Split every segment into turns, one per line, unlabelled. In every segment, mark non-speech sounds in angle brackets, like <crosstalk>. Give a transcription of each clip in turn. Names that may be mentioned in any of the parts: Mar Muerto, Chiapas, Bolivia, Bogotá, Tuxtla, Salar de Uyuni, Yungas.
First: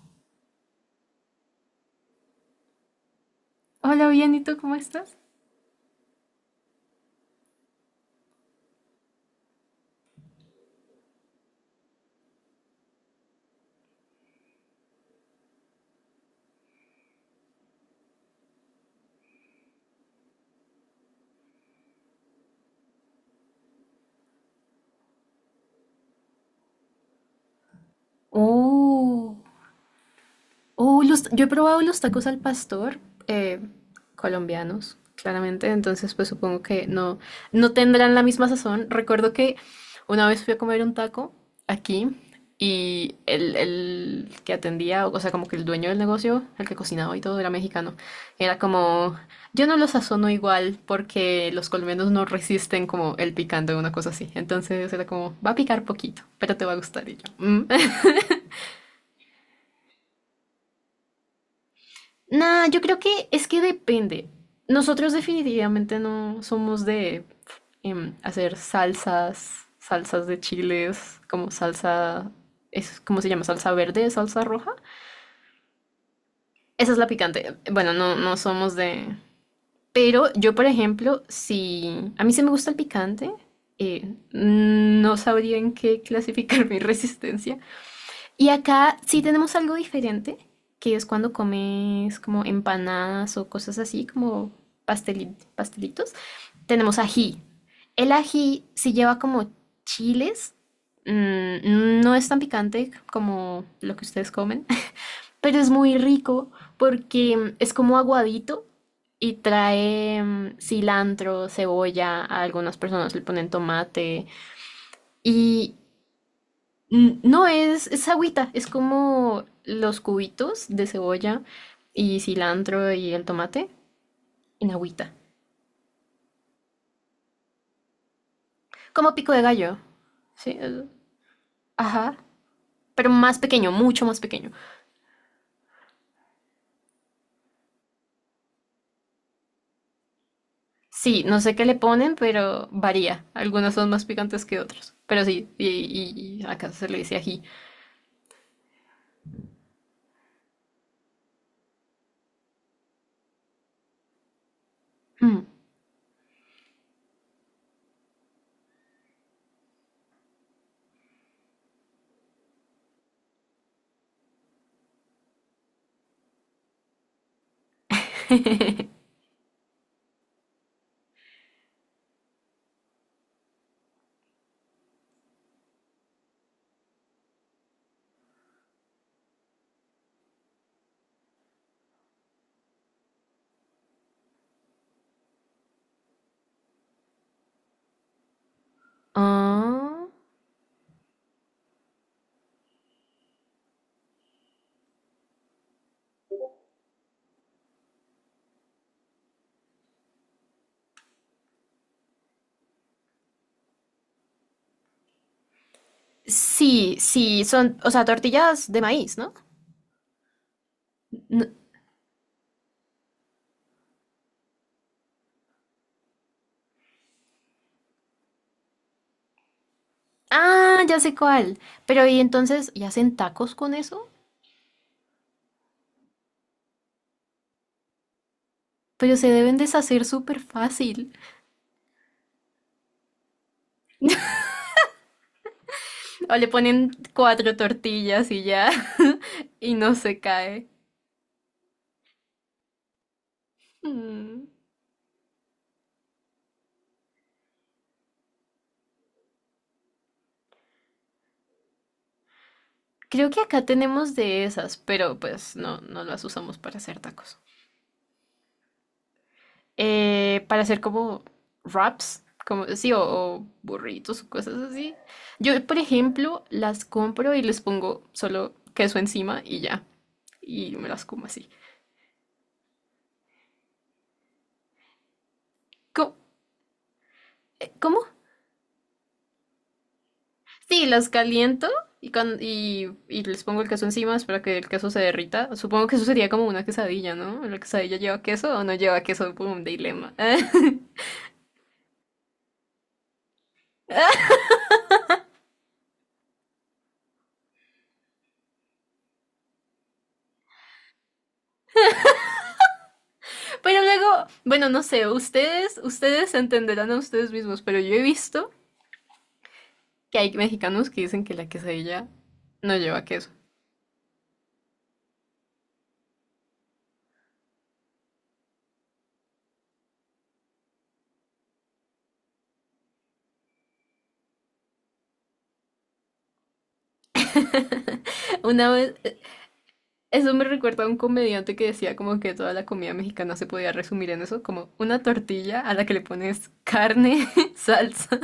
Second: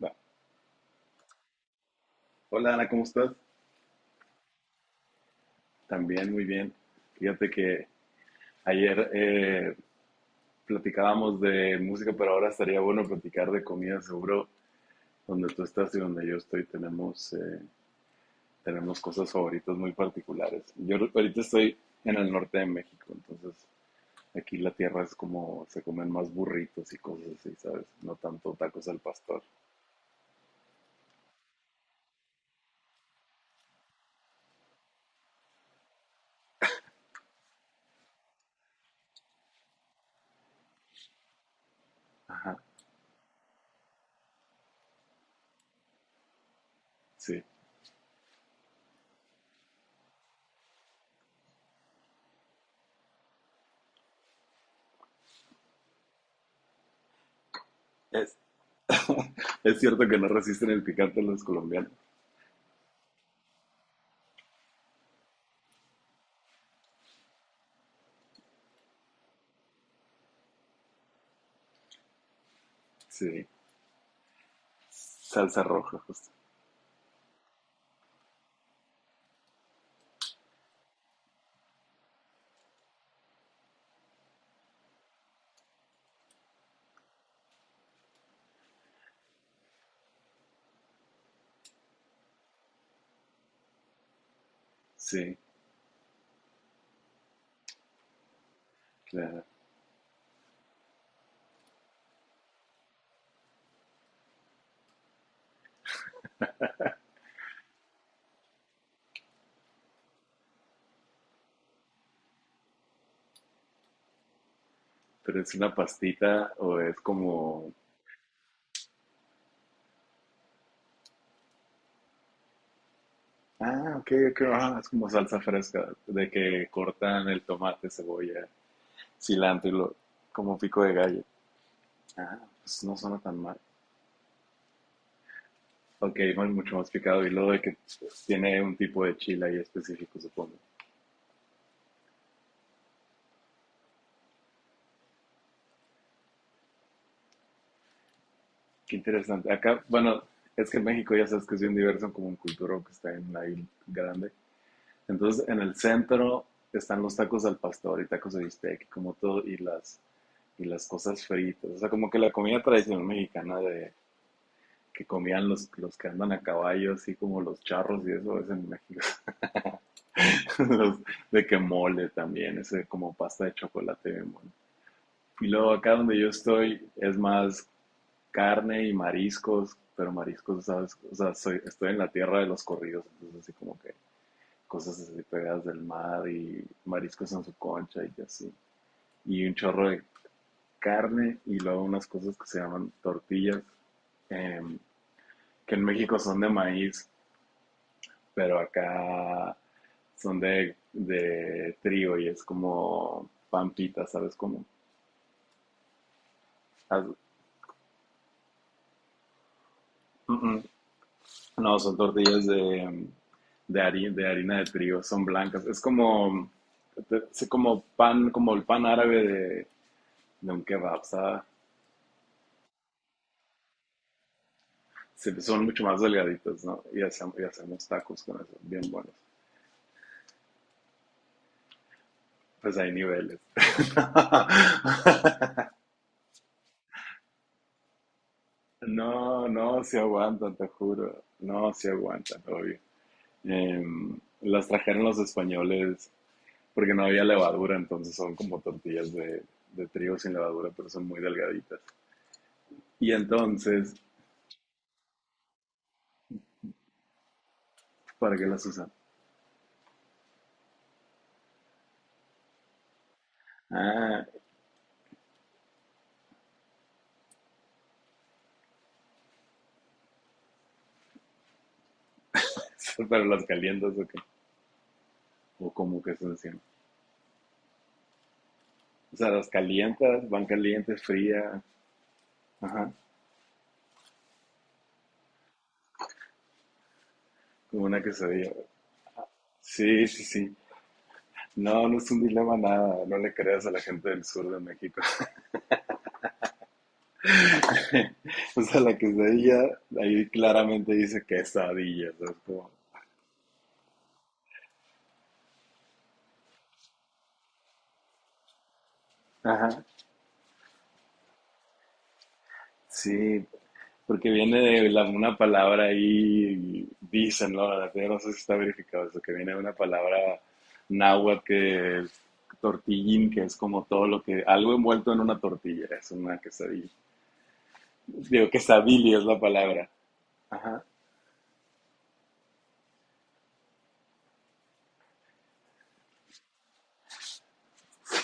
Va. Hola Ana, ¿cómo estás?
Hola, bien, ¿y tú cómo estás?
También muy bien. Fíjate que ayer platicábamos de música, pero ahora estaría bueno platicar de comida. Seguro donde tú estás y donde yo estoy tenemos, tenemos cosas favoritas muy particulares. Yo ahorita estoy en el norte de México, entonces aquí la tierra es como se comen más burritos y cosas así, ¿sabes? No tanto tacos al
Oh.
pastor.
Yo he probado los tacos al pastor, eh, colombianos, claramente, entonces pues supongo que no, no tendrán la misma sazón. Recuerdo que una vez fui a comer un taco aquí
Ajá,
y el que atendía, o sea, como que el dueño del negocio, el que cocinaba y todo,
sí.
era mexicano. Era como, yo no lo sazono igual porque los colombianos no resisten como el picante o una cosa así. Entonces era como, va a picar poquito, pero te va a gustar. Y yo, "Mm".
Es, <laughs> es cierto que no resisten el picante los colombianos.
Nah, yo creo que es que depende. Nosotros definitivamente no somos de hacer salsas, salsas de chiles, como salsa, es, ¿cómo se llama?
Sí,
Salsa verde, salsa roja.
salsa roja,
Esa es la picante. Bueno, no, no somos de... Pero yo, por ejemplo, si a mí se me gusta el picante, no sabría en qué clasificar <laughs> mi resistencia. Y acá sí tenemos algo diferente, que es cuando comes como empanadas o cosas así, como
sí,
pastelitos. Tenemos ají. El ají sí lleva
claro.
como chiles. No es tan picante como lo que ustedes comen, <laughs> pero es muy rico
<laughs>
porque es como aguadito y trae cilantro, cebolla. A algunas personas le ponen tomate.
Pero ¿es una
Y
pastita o es
No,
como...?
es agüita, es como los cubitos de cebolla y cilantro y el tomate
Ah, ok, ok,
en
ah, es como
agüita.
salsa fresca, de que cortan el tomate, cebolla,
Como pico de
cilantro y
gallo,
lo...
¿sí?
como pico de gallo.
Ajá,
Ah, pues no
pero
suena tan
más
mal.
pequeño, mucho más pequeño.
Ok, no, es mucho más picado y luego de que tiene un tipo de chile ahí específico, supongo.
Sí, no sé qué le ponen, pero varía. Algunos son más picantes que otros. Pero sí, y acá se le dice ají.
Qué interesante. Acá, bueno, es que en México ya sabes que es bien diverso como un cultura que está en la isla grande.
Mm.
Entonces, en el centro están los tacos al pastor y tacos de bistec, como todo, y y las cosas fritas. O sea, como que la comida tradicional mexicana de que comían los que andan a caballo, así como los charros y eso, es en México.
<laughs>
<laughs> Los- de que mole también, ese como pasta de chocolate bien bueno. Y luego acá donde yo estoy es más carne y mariscos, pero mariscos, ¿sabes? O sea, soy, estoy en la tierra de los corridos, entonces así como que cosas así pegadas del mar y mariscos en su concha y así. Y un chorro de
Ah,
carne y luego unas cosas que se llaman tortillas, em, que en México son de maíz, pero acá son de trigo y es como pampita, ¿sabes? Como...
sí, sí, son, o sea, tortillas de maíz, ¿no?
Mm, mm.
No-
No, son tortillas de, de harina, de harina de trigo, son blancas. Es como pan, como el pan árabe de un
Ah, ya
kebab,
sé
¿sabes?
cuál. Pero y entonces, ¿y hacen tacos con eso?
Sí, son mucho más delgaditos, ¿no? Y hacemos tacos con eso, bien buenos.
Pero se deben deshacer súper fácil.
Pues hay niveles. <laughs>
O le ponen cuatro tortillas y ya. <laughs>
No,
Y
no,
no
se
se
aguantan, te
cae.
juro. No, se aguantan, obvio.
Mm.
Las trajeron los españoles porque no había levadura, entonces son como tortillas de trigo sin levadura, pero son muy delgaditas. Y
Creo que acá
entonces,
tenemos de esas, pero pues no, no las usamos para hacer tacos.
¿para qué las usan?
Para hacer como wraps, como sí, o burritos
Ah,
o cosas así. Yo, por ejemplo, las compro y les pongo solo queso encima y ya. Y me las como así.
<laughs> pero ¿las calientas o qué? O cómo
¿Cómo,
que se encima.
cómo
O sea, ¿las calientas, van
Sí,
calientes,
las
frías?
caliento y, con, y,
Ajá.
y les pongo el queso encima, espero que el queso se derrita. Supongo que eso sería como una quesadilla, ¿no? ¿La
Como
quesadilla
una
lleva
quesadilla.
queso o no lleva queso? Por un
Sí,
dilema.
sí, sí.
<laughs>
No, no es un dilema nada. No le creas a la gente del sur de México. <laughs> O sea, la quesadilla, ahí claramente dice quesadilla. O sea, es como...
Pero luego, bueno, no sé, ustedes entenderán a ustedes mismos, pero yo he visto
Ajá.
que hay mexicanos que dicen que la quesadilla no lleva queso.
Sí, porque viene de la- una palabra ahí, dicen, ¿no? La verdad, no sé si está verificado eso, que viene de una palabra náhuatl que es tortillín, que es como todo lo que, algo envuelto en una tortilla, es una quesadilla.
<laughs>
Digo,
Una vez,
quesadilla es la palabra.
eso me recuerda
Ajá.
a un comediante que decía como que toda la comida mexicana se podía resumir en eso, como una tortilla a la que le pones carne, <laughs> salsa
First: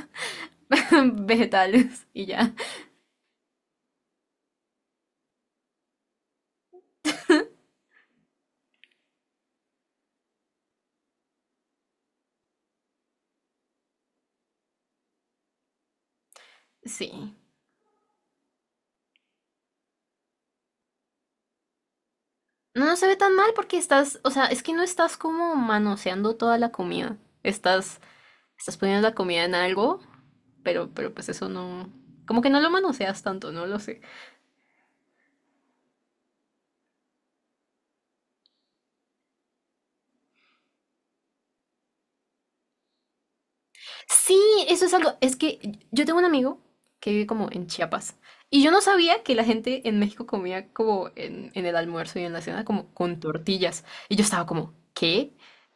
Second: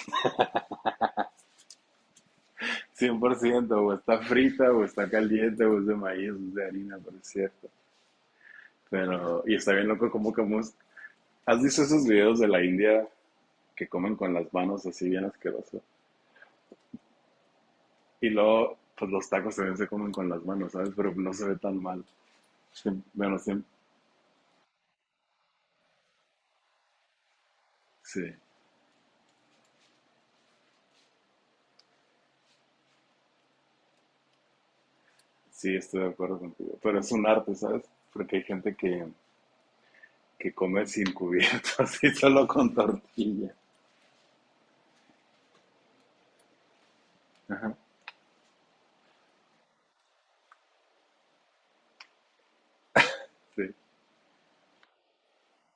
<laughs> vegetales y ya.
100% o está frita, o está caliente, o es de maíz, o es de harina, por cierto. Pero, y está bien loco cómo comemos. ¿Has visto esos videos de la India que comen con las manos así bien asqueroso?
Sí.
Y luego, pues los tacos también se comen con las manos, ¿sabes? Pero no se ve tan mal.
No, no
Siem-
se ve tan
Bueno,
mal
siem-
porque estás, o sea, es que no estás como manoseando toda la comida. Estás,
sí,
estás poniendo la comida en algo, pero pues eso no, como que no lo manoseas tanto, no lo sé.
sí, estoy de acuerdo contigo. Pero es un arte, ¿sabes? Porque hay gente que come sin cubierto, <laughs> así solo con tortilla.
Sí, eso es algo. Es que yo tengo un amigo que vive como en
Ajá,
Chiapas. Y yo no sabía que la gente en México comía como en el almuerzo y en la cena como con
sí.
tortillas. Y yo estaba como, ¿qué?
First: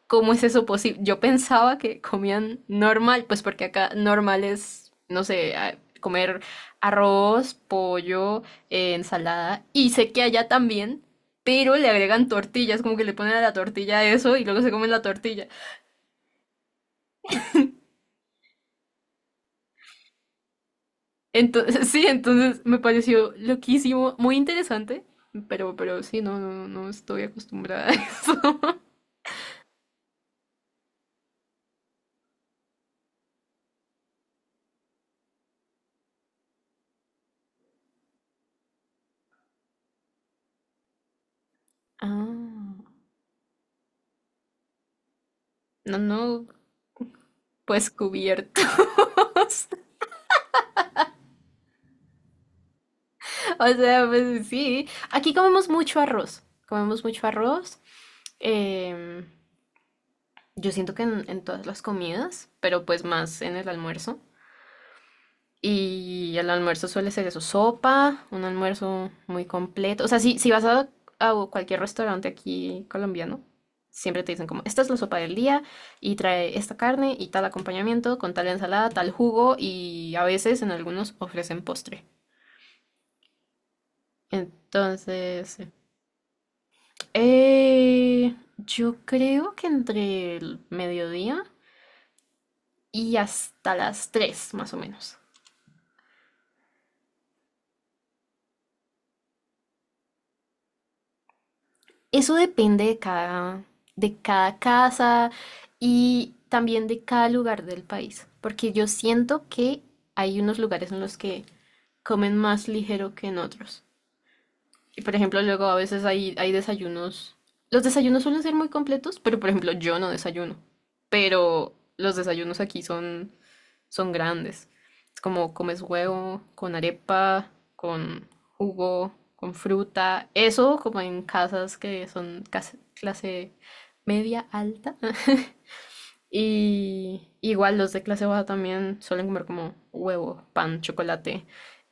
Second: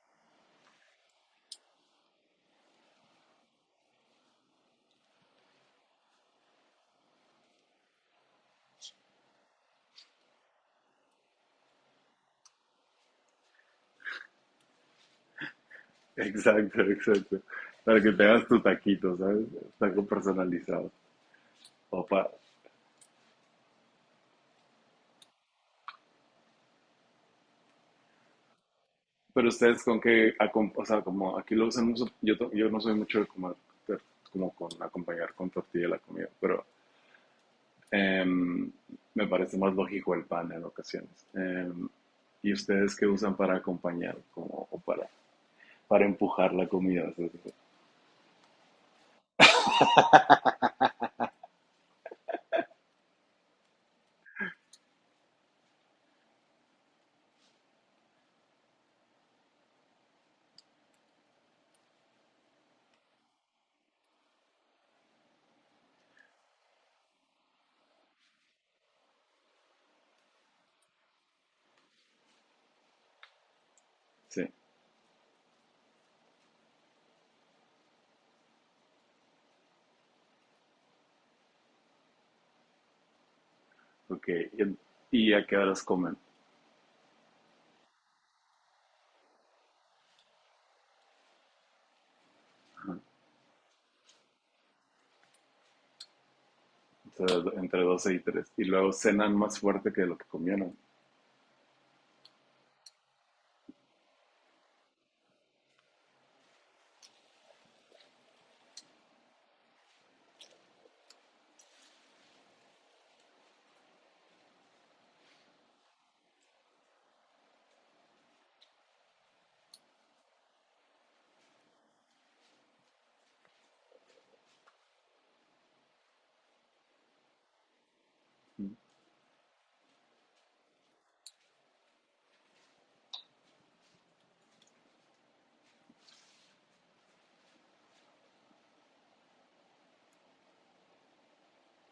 ¿Cómo es eso posible? Yo pensaba que comían normal, pues porque acá normal es, no sé, comer arroz, pollo, ensalada. Y sé que allá también, pero le agregan tortillas, como que le ponen a la tortilla eso y luego se comen la tortilla.
Exacto, exacto. Para que te hagas tu taquito, ¿sabes? Taco personalizado.
Entonces, <laughs> sí,
Opa.
entonces me pareció loquísimo, muy interesante, pero sí, no, no, no estoy acostumbrada a eso. <laughs>
Pero ustedes ¿con qué acom-? O sea, como aquí lo usan mucho, yo, to- yo no soy mucho de comer, ter- como con acompañar con tortilla la comida, pero em, me parece más lógico el pan en ocasiones. Em, ¿y ustedes
Ah.
qué usan para acompañar, como, o
No,
para
no,
empujar la comida? ¿Sabes?
pues cubiertos. <laughs> O sea, pues sí. Aquí comemos mucho arroz. Comemos mucho arroz. em, yo siento que en todas las comidas, pero pues más en el almuerzo. Y el almuerzo suele ser eso, sopa, un almuerzo muy completo. O sea, si vas a cualquier restaurante aquí colombiano, siempre te dicen
Sí,
como, esta es la sopa del día y trae esta carne y tal acompañamiento con tal ensalada, tal jugo y a veces en algunos ofrecen postre.
ok. Y a qué
Entonces,
horas comen?
yo creo que entre el mediodía
Ajá.
y hasta las 3 más o menos.
O sea, ¿entre 12 y tres? Y luego cenan más fuerte que lo que comieron.
Eso depende de cada, casa y también de cada lugar del país, porque yo siento que hay unos lugares en los que comen más ligero que en otros. Y por ejemplo, luego a veces hay desayunos. Los desayunos suelen ser muy completos, pero por ejemplo, yo no desayuno. Pero los desayunos aquí son grandes. Es como comes huevo con arepa, con
Sí,
jugo, con fruta. Eso como en casas que son clase media alta. <laughs> Y igual los de clase baja también suelen comer como huevo, pan, chocolate.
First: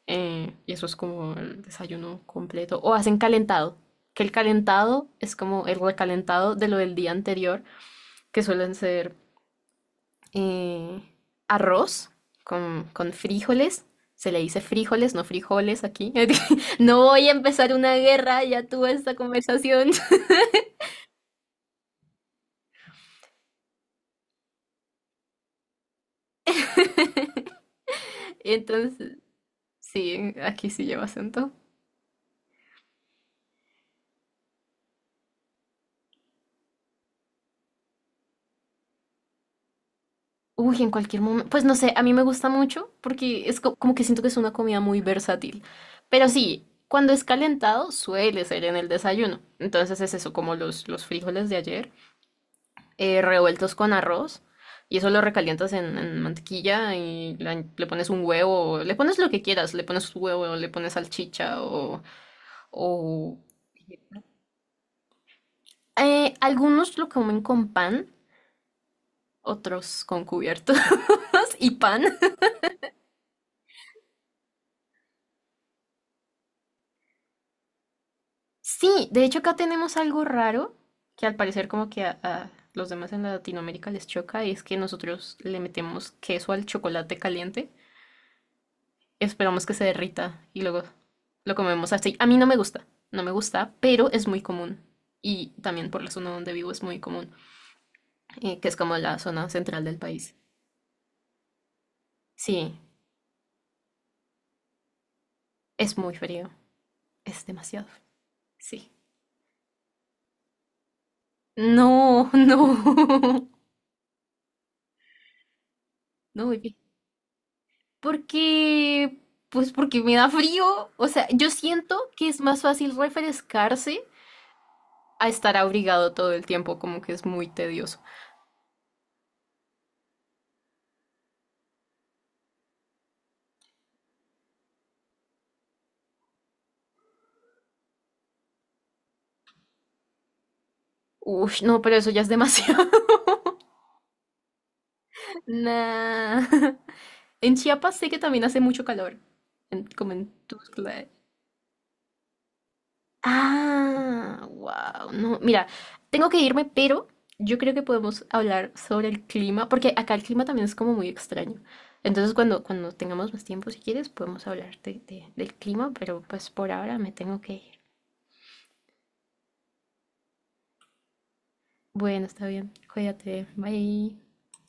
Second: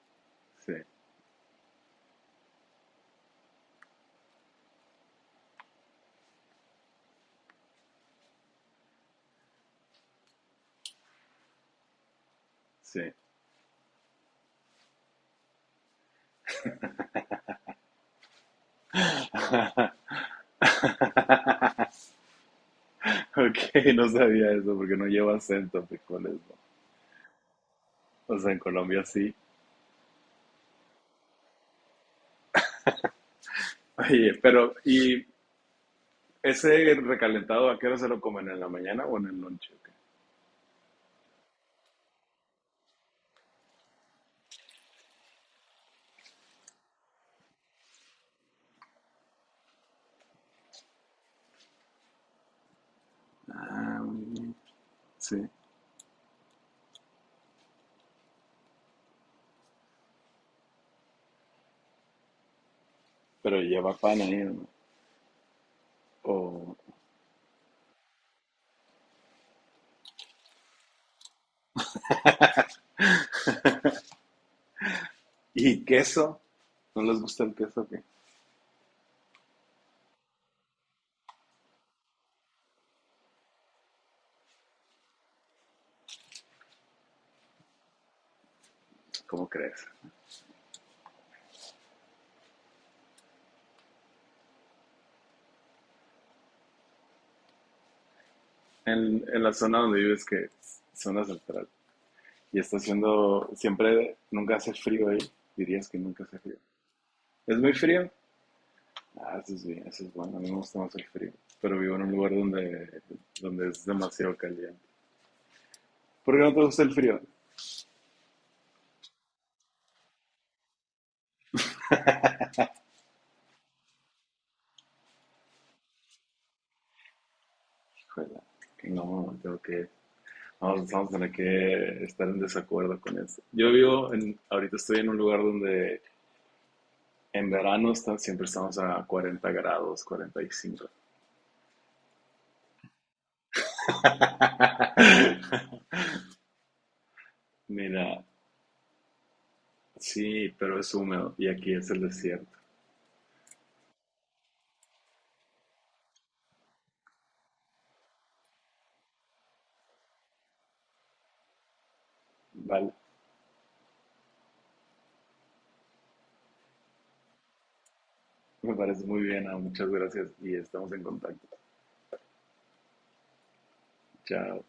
Y eso es como el desayuno completo. O hacen calentado. Que el calentado es como el recalentado de lo del día anterior, que suelen ser eh, arroz con,
sí.
con frijoles. Se le dice frijoles, no frijoles aquí. <laughs> No voy a empezar una guerra, ya tuve esta conversación.
<laughs>
<laughs>
Ok, no sabía eso porque no lleva acento frijoles, ¿no? O sea, en Colombia
Entonces,
sí.
sí, aquí sí lleva acento.
Oye, pero ¿y ese recalentado a qué hora se lo comen? ¿En la mañana o en el lonche? ¿O qué?
Uy, en cualquier momento. Pues no sé, a mí me gusta mucho porque es como que siento que es una comida muy versátil. Pero sí, cuando es calentado suele ser en el desayuno. Entonces es eso, como los frijoles de ayer. Revueltos con
Ah, muy
arroz.
bien.
Y eso lo
Sí.
recalientas en mantequilla y le pones un huevo, le pones lo que quieras, le pones huevo, le pones salchicha o...
Pero lleva pan ahí, ¿no? O-
Algunos lo comen con pan, otros con cubiertos <laughs> y pan.
¿Y queso? ¿No les gusta el queso? ¿O qué?
Sí, de hecho acá tenemos algo raro que al parecer como que a los demás en Latinoamérica les choca y es que nosotros le metemos queso al chocolate caliente.
¿Cómo
Esperamos que se
crees?
derrita y luego lo comemos así. A mí no me gusta, no me gusta, pero es muy común. Y también por la zona donde vivo es muy común, que es como la
En
zona
la zona
central del
donde vives,
país.
que es zona central, y está
Sí,
haciendo siempre, nunca hace frío ahí, dirías
es
que
muy
nunca hace
frío,
frío.
es
¿Es muy
demasiado frío.
frío?
Sí.
Ah, eso es bien, eso es bueno. A mí me gusta más el frío. Pero vivo en un
No,
lugar
no,
donde,
<laughs>
donde es demasiado caliente. ¿Por qué
no,
no te
baby.
gusta el frío?
Porque, pues porque me da frío. O sea, yo siento que es más fácil refrescarse a estar abrigado todo el tiempo, como que es muy tedioso.
Híjole, no, tengo que. Vamos, vamos a tener que estar en desacuerdo con eso. Yo vivo en. Ahorita estoy en un lugar donde en verano está- siempre estamos a 40 grados, 45.
Uy, no, pero eso ya es demasiado. <laughs>
<laughs>
Nah. <laughs> En Chiapas sé que
Mira,
también hace mucho calor, como en
sí, pero es
Tuxtla.
húmedo y aquí es el desierto.
Ah, wow. No, mira, tengo que irme, pero yo creo que podemos hablar sobre el clima, porque acá el clima también es como muy extraño. Entonces, cuando
Vale,
tengamos más tiempo, si quieres, podemos hablar del clima, pero pues por ahora me tengo que ir.
me parece muy bien. Muchas gracias y estamos en contacto.
Bueno, está bien. Cuídate. Bye.
Chao.